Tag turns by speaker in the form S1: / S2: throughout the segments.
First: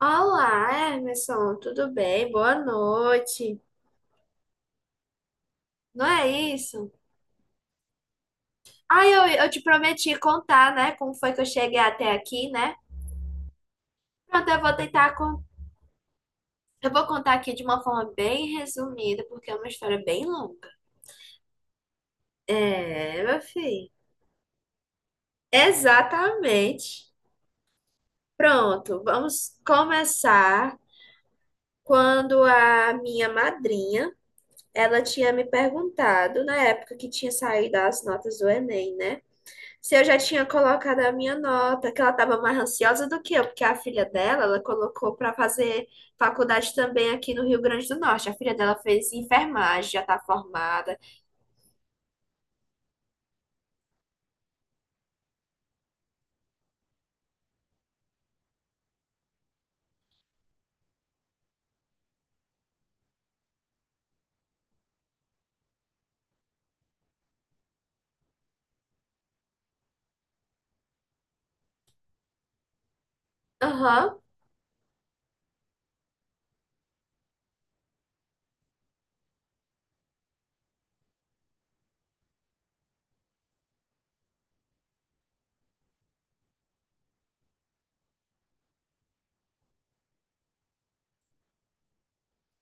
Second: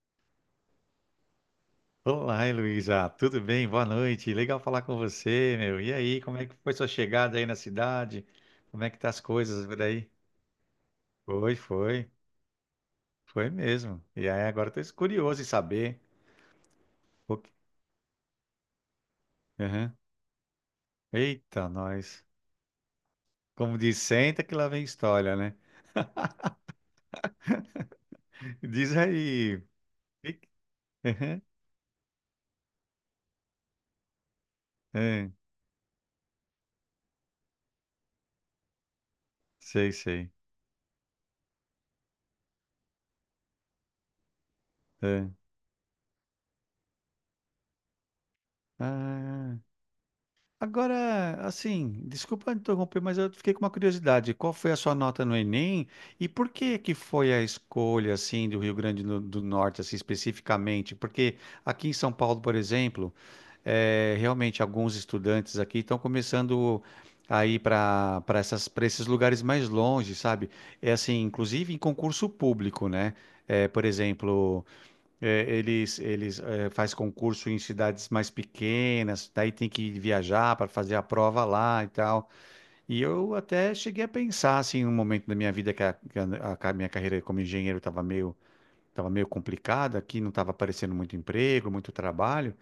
S1: Olá, Emerson, tudo bem?
S2: Olá,
S1: Boa
S2: Heloísa, tudo
S1: noite.
S2: bem? Boa noite. Legal falar com você, meu. E
S1: Não
S2: aí, como é
S1: é
S2: que foi sua
S1: isso?
S2: chegada aí na cidade? Como é que
S1: Ah,
S2: tá as
S1: eu te
S2: coisas por aí?
S1: prometi contar, né? Como foi que eu
S2: Foi,
S1: cheguei
S2: foi,
S1: até aqui, né?
S2: foi mesmo. E aí,
S1: Pronto, eu
S2: agora
S1: vou
S2: eu tô
S1: tentar.
S2: curioso em saber.
S1: Eu vou contar
S2: o que-
S1: aqui de uma forma bem resumida, porque é uma
S2: Aham.
S1: história bem longa.
S2: Eita, nós.
S1: É, meu
S2: Como
S1: filho.
S2: diz, senta que lá vem história, né?
S1: Exatamente.
S2: Diz
S1: Pronto, vamos
S2: aí. Fique-
S1: começar
S2: Aham.
S1: quando a minha madrinha, ela
S2: É,
S1: tinha me perguntado, na época que tinha saído as notas do Enem, né?
S2: sei,
S1: Se eu já
S2: sei.
S1: tinha colocado a minha nota, que ela estava mais ansiosa do que eu, porque a filha dela, ela colocou
S2: É.
S1: para fazer faculdade também aqui no Rio Grande do Norte. A filha dela fez
S2: Ah.
S1: enfermagem, já está formada.
S2: Agora, assim, desculpa interromper, mas eu fiquei com uma curiosidade. Qual foi a sua nota no Enem e por que que foi a escolha, assim, do Rio Grande do Norte, assim, especificamente? Porque aqui em São Paulo, por exemplo, realmente alguns estudantes aqui estão começando a ir para essas, para esses lugares mais longe, sabe? É assim, inclusive em concurso público, né? Por
S1: Aham,
S2: exemplo. É, eles faz concurso em cidades mais pequenas, daí tem que viajar para fazer a prova lá e tal. E eu até cheguei a pensar assim, em um momento da minha vida que a ca- minha carreira como engenheiro estava meio complicada, aqui não estava aparecendo muito emprego, muito trabalho.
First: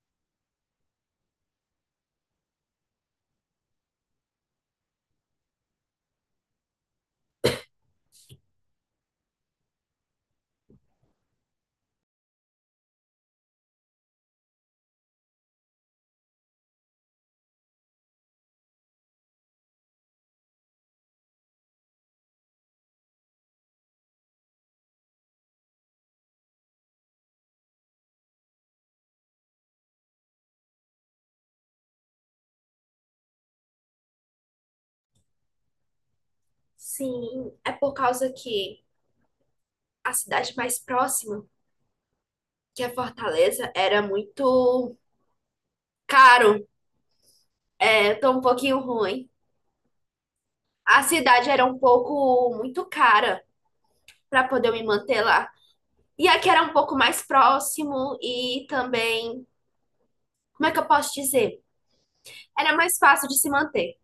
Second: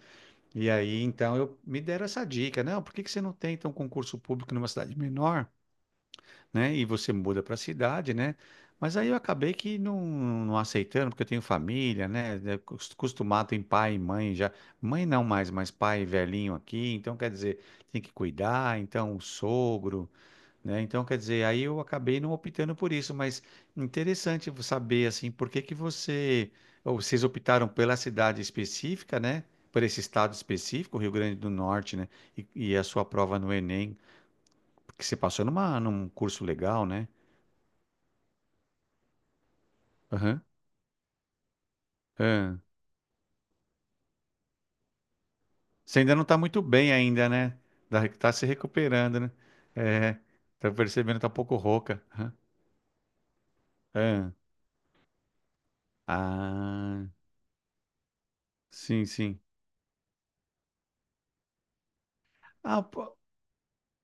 S2: E aí então eu me deram essa dica, não, por que que você não tenta um concurso público numa cidade menor, né? E você muda para a cidade, né? Mas aí eu acabei que não aceitando, porque eu tenho família, Acostumado em pai e mãe já. Mãe não mais, mas pai velhinho aqui. Então, quer dizer, tem que cuidar. Então, o sogro, né? Então, quer dizer, aí eu acabei não optando por isso. Mas interessante saber, assim, por que que você... Ou vocês optaram pela cidade específica, né? Por esse estado específico, Rio Grande do Norte, né? E a sua prova no Enem, porque você passou numa, num curso legal, né?
S1: sim. É por causa que a
S2: Aham.
S1: cidade mais próxima,
S2: Ah.
S1: que é Fortaleza, era muito
S2: Você ainda não tá
S1: caro.
S2: muito bem ainda, né? Tá
S1: É, tô
S2: tá
S1: um
S2: se
S1: pouquinho
S2: recuperando,
S1: ruim.
S2: né? É, tá
S1: A
S2: percebendo, tá um
S1: cidade
S2: pouco
S1: era um
S2: rouca. Aham.
S1: pouco muito cara
S2: Ah,
S1: para poder me manter lá. E aqui era um pouco
S2: Ah,
S1: mais próximo e
S2: sim, sim.
S1: também, como é que eu posso dizer? Era
S2: Ah,
S1: mais
S2: pô,
S1: fácil de se manter.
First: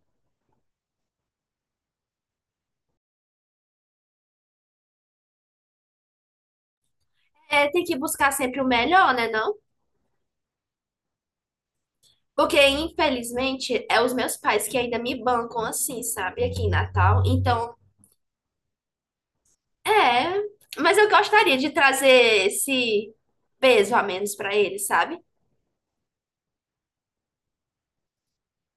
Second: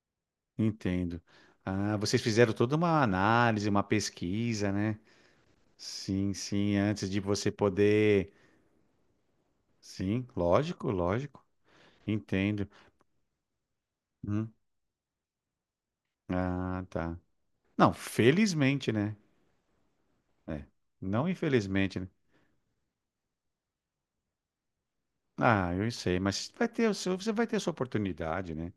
S2: entendo. Ah, vocês fizeram toda uma análise, uma pesquisa, né? Sim, sim, antes de você
S1: É, tem que buscar
S2: poder.
S1: sempre o melhor, né, não?
S2: Sim, lógico, lógico.
S1: Porque,
S2: Entendo.
S1: infelizmente, é os meus
S2: Hum.
S1: pais que ainda me bancam assim, sabe? Aqui em
S2: Ah, tá.
S1: Natal. Então,
S2: Não, felizmente, né?
S1: é.
S2: É.
S1: Mas eu
S2: Não
S1: gostaria de
S2: infelizmente,
S1: trazer
S2: né?
S1: esse peso a menos para eles, sabe?
S2: Ah, eu sei, mas vai ter o seu, você vai ter a sua oportunidade, né?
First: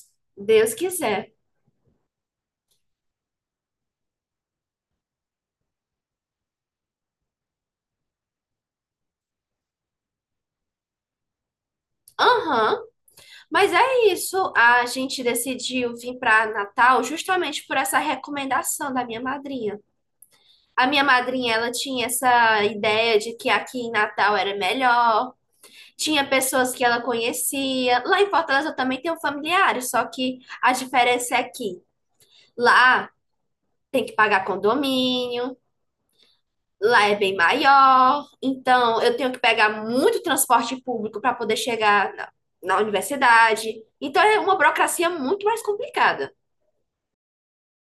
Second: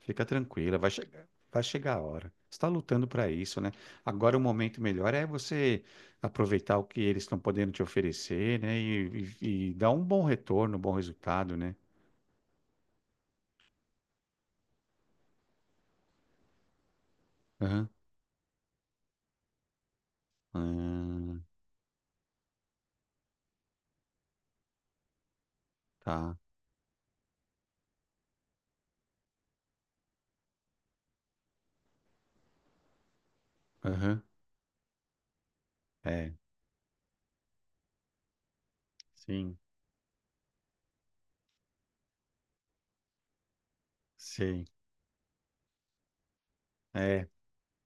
S2: Fica
S1: Deus
S2: tranquila,
S1: quiser.
S2: vai chegar a hora. Você está lutando para isso, né? Agora o momento melhor é você aproveitar o que eles estão podendo te oferecer, né? E dar um bom retorno, um bom resultado, né?
S1: Aham, mas é isso. A gente decidiu vir para Natal justamente por
S2: Aham.
S1: essa recomendação da minha madrinha. A minha
S2: Ah,
S1: madrinha, ela tinha essa ideia de que aqui em Natal era melhor, tinha
S2: tá.
S1: pessoas que ela conhecia. Lá em Fortaleza eu também tenho familiares, só que a diferença é que lá tem que
S2: Aham.
S1: pagar condomínio,
S2: É,
S1: lá é bem maior, então eu tenho que
S2: sim,
S1: pegar muito transporte público para poder chegar na universidade. Então é uma
S2: sei.
S1: burocracia muito mais complicada.
S2: É,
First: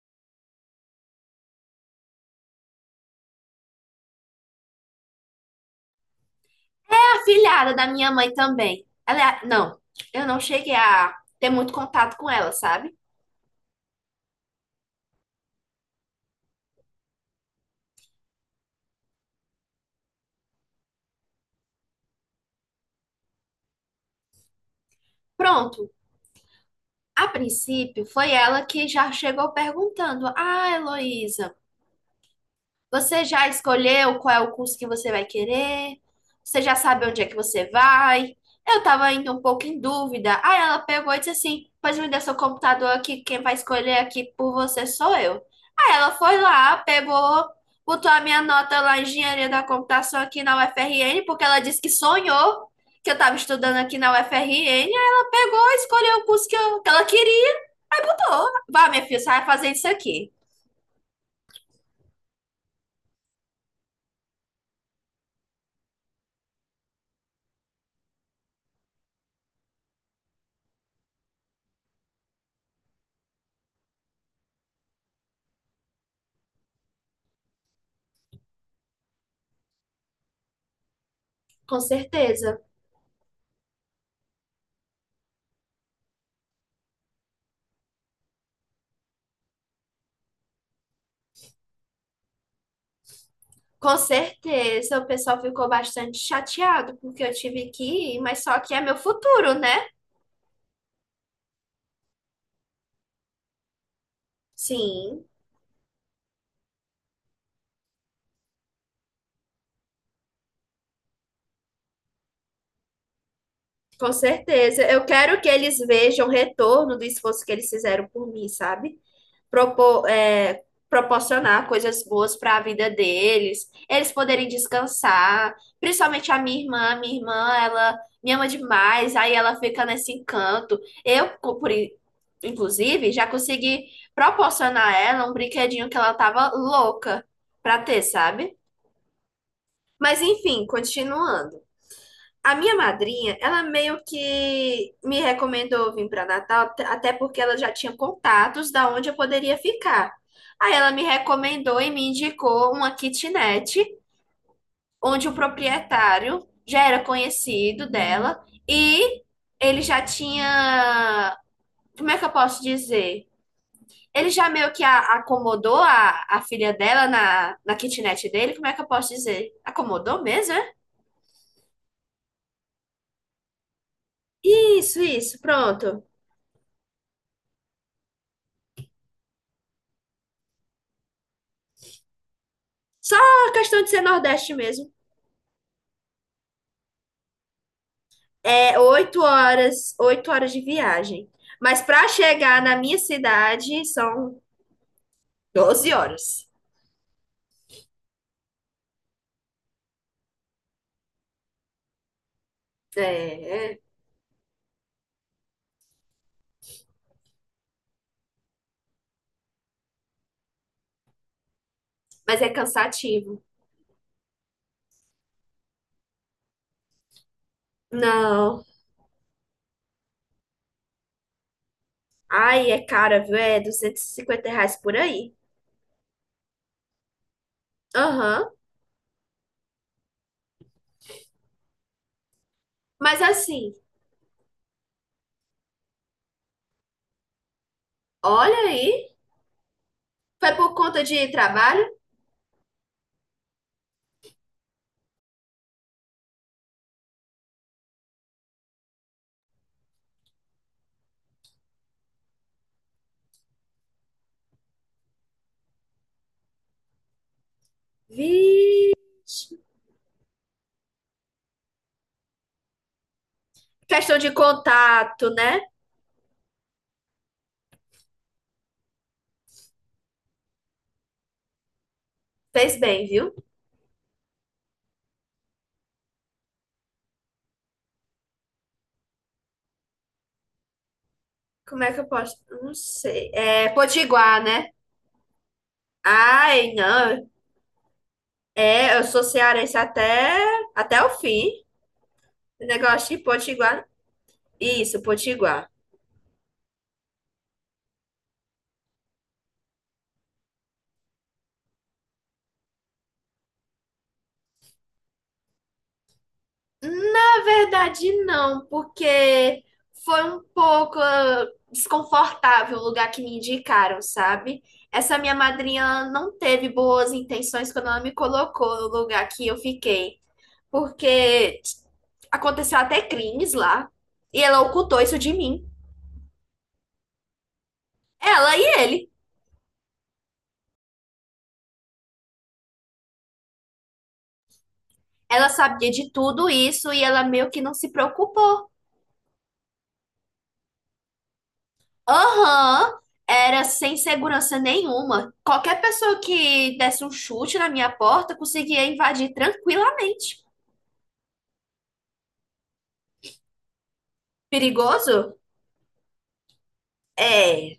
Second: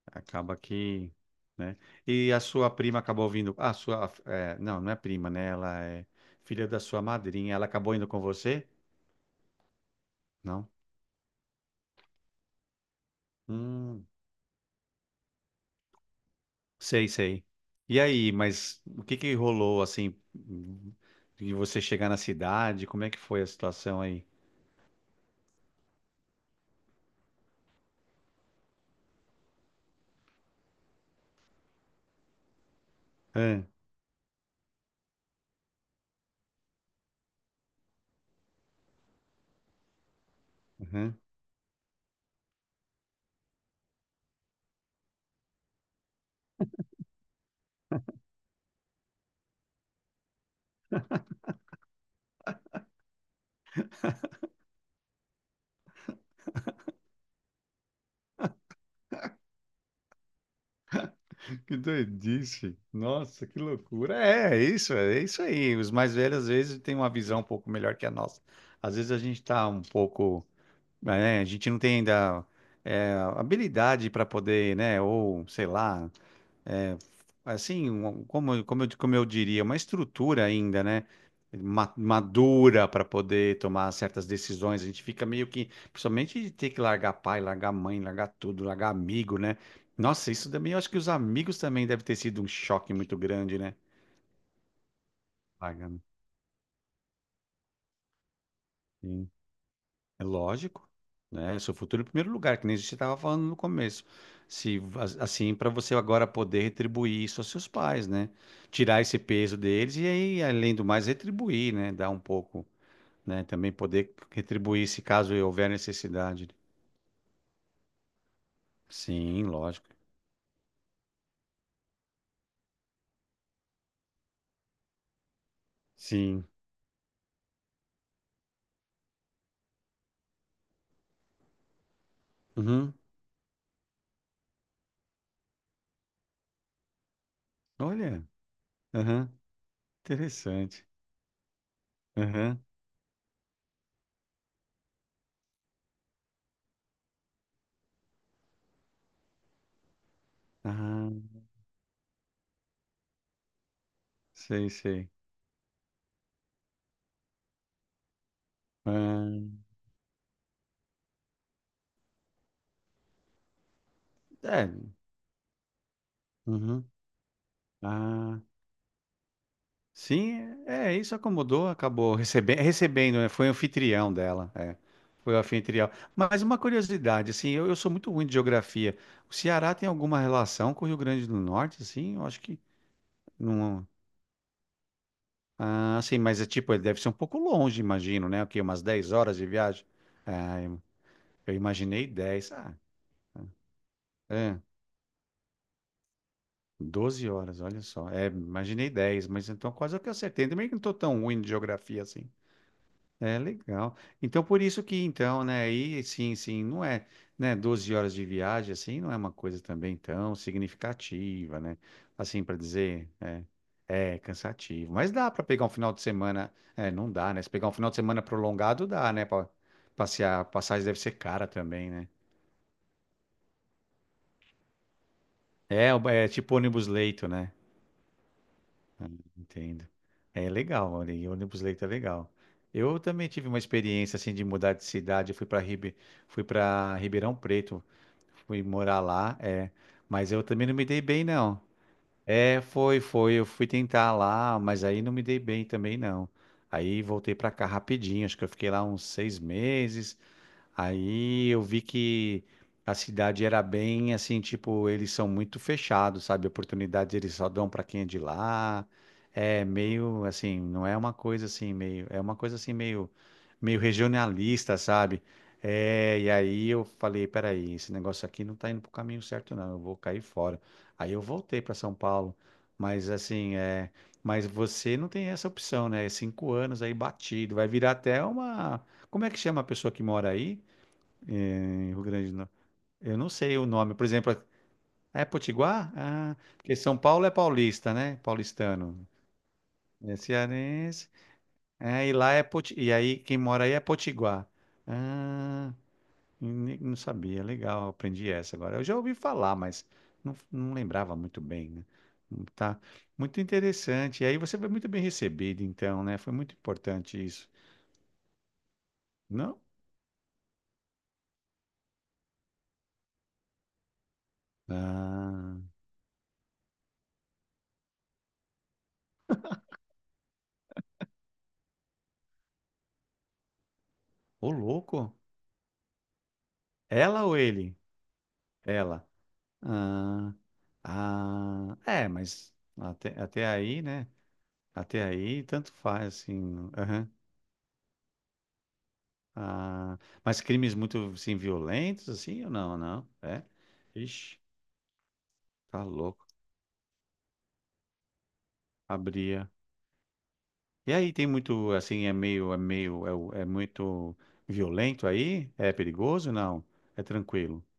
S2: acaba que, né? E a sua prima acabou vindo. A sua, é, não, não é prima, né? Ela é filha da sua
S1: A
S2: madrinha. Ela
S1: filhada da
S2: acabou indo
S1: minha
S2: com
S1: mãe
S2: você?
S1: também, não, eu não
S2: Não?
S1: cheguei a ter muito contato com ela, sabe?
S2: Hum, sei, sei. E aí, mas o que que rolou assim, de você chegar na cidade? Como é que foi a situação aí?
S1: Pronto, a princípio, foi ela que já chegou perguntando: Ah, Heloísa, você já
S2: Hã?
S1: escolheu qual é o curso que você vai querer? Você já sabe onde é que você vai? Eu tava ainda um pouco em dúvida. Aí ela pegou e
S2: Aham.
S1: disse assim: Pois me dê seu computador aqui, quem vai escolher aqui por você sou eu. Aí ela foi lá, pegou, botou a minha nota lá em Engenharia da Computação aqui na UFRN, porque ela disse que sonhou que eu tava estudando aqui na UFRN. Aí ela pegou, e escolheu o curso que ela queria. Aí botou. Vai, minha filha, você vai fazer isso aqui.
S2: Que doidice! Nossa, que loucura! É, é isso aí. Os mais velhos às vezes têm uma visão um pouco melhor que a nossa. Às vezes a gente tá um pouco, né, a gente não tem ainda é, habilidade para poder, né? Ou sei lá, assim, como, como eu diria, uma estrutura ainda, né?
S1: Com certeza.
S2: Madura para poder tomar certas decisões. A gente fica meio que, principalmente de ter que largar pai, largar mãe, largar tudo, largar amigo, né? Nossa, isso também, eu acho que os amigos também deve ter sido um choque muito grande, né?
S1: Com certeza. O pessoal ficou
S2: Largando.
S1: bastante chateado porque eu tive que ir, mas só que é meu futuro, né?
S2: É lógico, né? É seu futuro em primeiro lugar, que nem a gente estava falando no começo. Se as-
S1: Sim,
S2: Assim, para você agora poder retribuir isso aos seus pais, né? Tirar esse peso deles e aí, além do mais, retribuir, né? Dar um pouco, né? Também
S1: com
S2: poder
S1: certeza.
S2: retribuir se
S1: Eu
S2: caso
S1: quero que
S2: houver
S1: eles vejam o
S2: necessidade.
S1: retorno do esforço que eles fizeram por mim, sabe?
S2: Sim, lógico.
S1: propor, é, Proporcionar coisas boas para a vida deles, eles poderem descansar, principalmente
S2: Sim.
S1: a minha irmã, ela me ama demais, aí ela fica nesse encanto. Eu, por, in-
S2: Uhum.
S1: Inclusive, já consegui proporcionar a ela um brinquedinho que ela tava louca para ter,
S2: Olha.
S1: sabe?
S2: Uhum.
S1: Mas enfim,
S2: Interessante.
S1: continuando. A
S2: Uhum.
S1: minha madrinha, ela meio que me recomendou vir para Natal, até porque ela já tinha contatos da onde eu poderia ficar. Aí ela me
S2: Ah,
S1: recomendou e me indicou uma kitnet,
S2: sei, sei.
S1: onde o proprietário já era conhecido dela e
S2: Ah,
S1: ele já tinha, como é que eu posso dizer? Ele já
S2: é.
S1: meio que acomodou a filha
S2: Uhum.
S1: dela na kitnet
S2: Ah.
S1: dele, como é que eu posso dizer? Acomodou mesmo,
S2: Sim,
S1: é?
S2: é, isso acomodou, acabou recebendo, né? Foi anfitrião dela, é.
S1: Isso,
S2: Foi
S1: isso,
S2: o anfitrião.
S1: pronto.
S2: Mas uma curiosidade, assim, eu sou muito ruim de geografia. O Ceará tem alguma relação com o Rio Grande do Norte, assim? Eu acho que
S1: Só a questão
S2: não.
S1: de ser Nordeste mesmo.
S2: Ah, sim, mas é tipo, ele deve ser um pouco longe, imagino, né? O quê?
S1: É
S2: Umas 10
S1: oito
S2: horas de viagem?
S1: horas, 8 horas de
S2: Ah, eu
S1: viagem.
S2: eu
S1: Mas
S2: imaginei
S1: para
S2: dez.
S1: chegar
S2: Ah,
S1: na minha cidade são
S2: é,
S1: 12 horas.
S2: 12 horas, olha só. É, imaginei 10 mas então quase que eu acertei. Também que não estou tão ruim de geografia assim. É
S1: É, é.
S2: legal. Então, por isso que, então, né, aí, sim, sim, não é, né, 12 horas de viagem, assim, não é uma coisa também tão significativa, né?
S1: Mas
S2: Assim,
S1: é
S2: para dizer,
S1: cansativo.
S2: é, é cansativo. Mas dá para pegar um final de semana, é, não dá, né? Se pegar um final de semana
S1: Não.
S2: prolongado, dá, né? Para passear, passagem deve ser cara também, né?
S1: Ai, é cara, viu? É R$ 250 por aí.
S2: É, é tipo ônibus leito, né?
S1: Aham.
S2: Entendo. É legal, olha, e ônibus leito é legal. Eu
S1: Mas
S2: também tive uma
S1: assim,
S2: experiência, assim, de mudar de cidade, eu fui para Ribe... Fui para Ribeirão Preto.
S1: olha
S2: Fui morar
S1: aí.
S2: lá, é. Mas eu
S1: Foi
S2: também
S1: por
S2: não me dei
S1: conta
S2: bem,
S1: de
S2: não.
S1: trabalho?
S2: É, foi, foi. Eu fui tentar lá, mas aí não me dei bem também, não. Aí voltei pra cá rapidinho. Acho que eu fiquei lá uns seis meses. Aí eu vi que a cidade era bem assim, tipo, eles são muito fechados, sabe? Oportunidades eles só dão para quem é de lá.
S1: Vi.
S2: É meio assim, não é uma coisa assim meio, é uma coisa assim meio
S1: Questão de
S2: regionalista, sabe?
S1: contato, né?
S2: É, e aí eu falei, peraí, esse negócio aqui não tá indo pro caminho certo, não. Eu vou cair fora. Aí eu voltei para São Paulo,
S1: Fez bem,
S2: mas
S1: viu?
S2: assim, é, mas você não tem essa opção, né? Cinco anos aí batido, vai virar até uma, como é que chama a pessoa que mora aí?
S1: Como
S2: Em
S1: é que
S2: Rio
S1: eu
S2: Grande
S1: posso?
S2: do Norte.
S1: Não
S2: Eu não
S1: sei.
S2: sei o
S1: É
S2: nome. Por exemplo,
S1: Potiguar, né?
S2: é Potiguar? Ah,
S1: Ai,
S2: porque São Paulo
S1: não.
S2: é paulista, né?
S1: É, eu
S2: Paulistano.
S1: sou cearense
S2: É
S1: até, até
S2: cearense.
S1: o fim.
S2: É, e lá é Poti... E
S1: Negócio
S2: aí,
S1: de
S2: quem mora aí é
S1: Potiguar.
S2: Potiguar.
S1: Isso, Potiguar.
S2: Ah, não sabia. Legal, aprendi essa agora. Eu já ouvi falar, mas não, não lembrava muito bem, né? Tá. Muito interessante. E aí você foi muito bem recebido, então, né? Foi muito importante
S1: Na
S2: isso.
S1: verdade, não,
S2: Não?
S1: porque foi um pouco desconfortável o lugar que me indicaram, sabe? Essa minha
S2: Ah,
S1: madrinha não teve boas intenções quando ela me colocou no lugar que eu fiquei, porque aconteceu até crimes lá e
S2: ô
S1: ela ocultou
S2: louco.
S1: isso de mim.
S2: Ela ou ele?
S1: Ela e
S2: Ela.
S1: ele.
S2: Ah. Ah, é, mas até aí, né? Até aí,
S1: Ela
S2: tanto
S1: sabia
S2: faz,
S1: de tudo
S2: assim.
S1: isso e
S2: Aham.
S1: ela meio que não se preocupou.
S2: Ah, mas crimes muito, assim, violentos, assim, ou não,
S1: Aham,
S2: não? É?
S1: era sem
S2: Ixi,
S1: segurança nenhuma. Qualquer
S2: tá
S1: pessoa
S2: louco.
S1: que desse um chute na minha porta conseguia invadir
S2: Abria.
S1: tranquilamente.
S2: E aí, tem muito, assim, é meio, é muito violento
S1: Perigoso?
S2: aí? É perigoso? Não. É tranquilo.
S1: É,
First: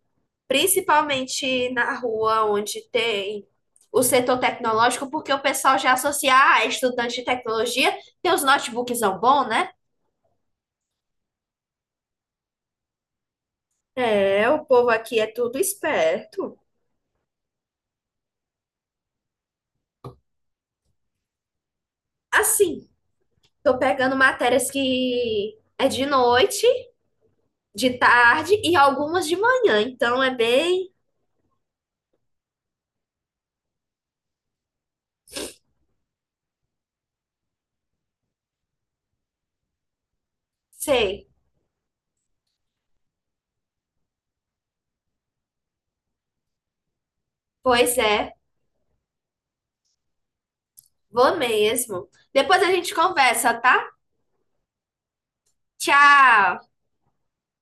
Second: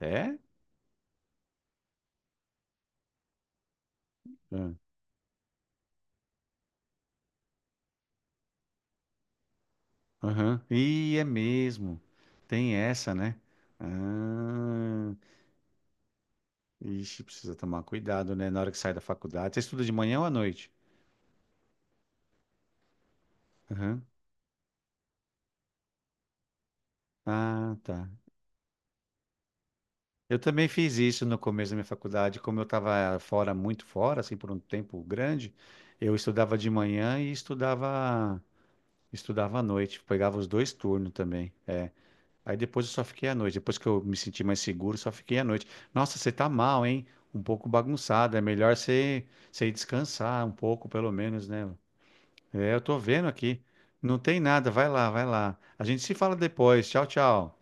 S2: É?
S1: principalmente na rua onde tem o setor
S2: Ah,
S1: tecnológico, porque o pessoal já associa a estudante de tecnologia, tem os notebooks bom, né?
S2: aham. E é mesmo. Tem essa, né?
S1: É, o povo
S2: Ah.
S1: aqui é tudo esperto.
S2: Ixi, precisa tomar cuidado, né? Na hora que sai da faculdade. Você estuda de manhã ou à noite?
S1: Assim, tô
S2: Aham.
S1: pegando matérias que é de noite
S2: Ah,
S1: de
S2: tá.
S1: tarde e algumas de manhã, então é
S2: Eu também
S1: bem
S2: fiz isso no começo da minha faculdade. Como eu estava fora, muito fora, assim, por um tempo grande, eu estudava de manhã e estudava à noite. Pegava os dois turnos
S1: Sei.
S2: também. É. Aí depois eu só fiquei à noite. Depois que eu me senti mais seguro, só fiquei à noite. Nossa, você tá mal, hein? Um pouco
S1: Pois é,
S2: bagunçado. É melhor você, você ir descansar um pouco, pelo
S1: vou
S2: menos, né?
S1: mesmo. Depois a
S2: É, eu
S1: gente
S2: tô vendo
S1: conversa,
S2: aqui.
S1: tá?
S2: Não tem nada. Vai lá, vai lá. A gente se fala
S1: Tchau!
S2: depois. Tchau, tchau.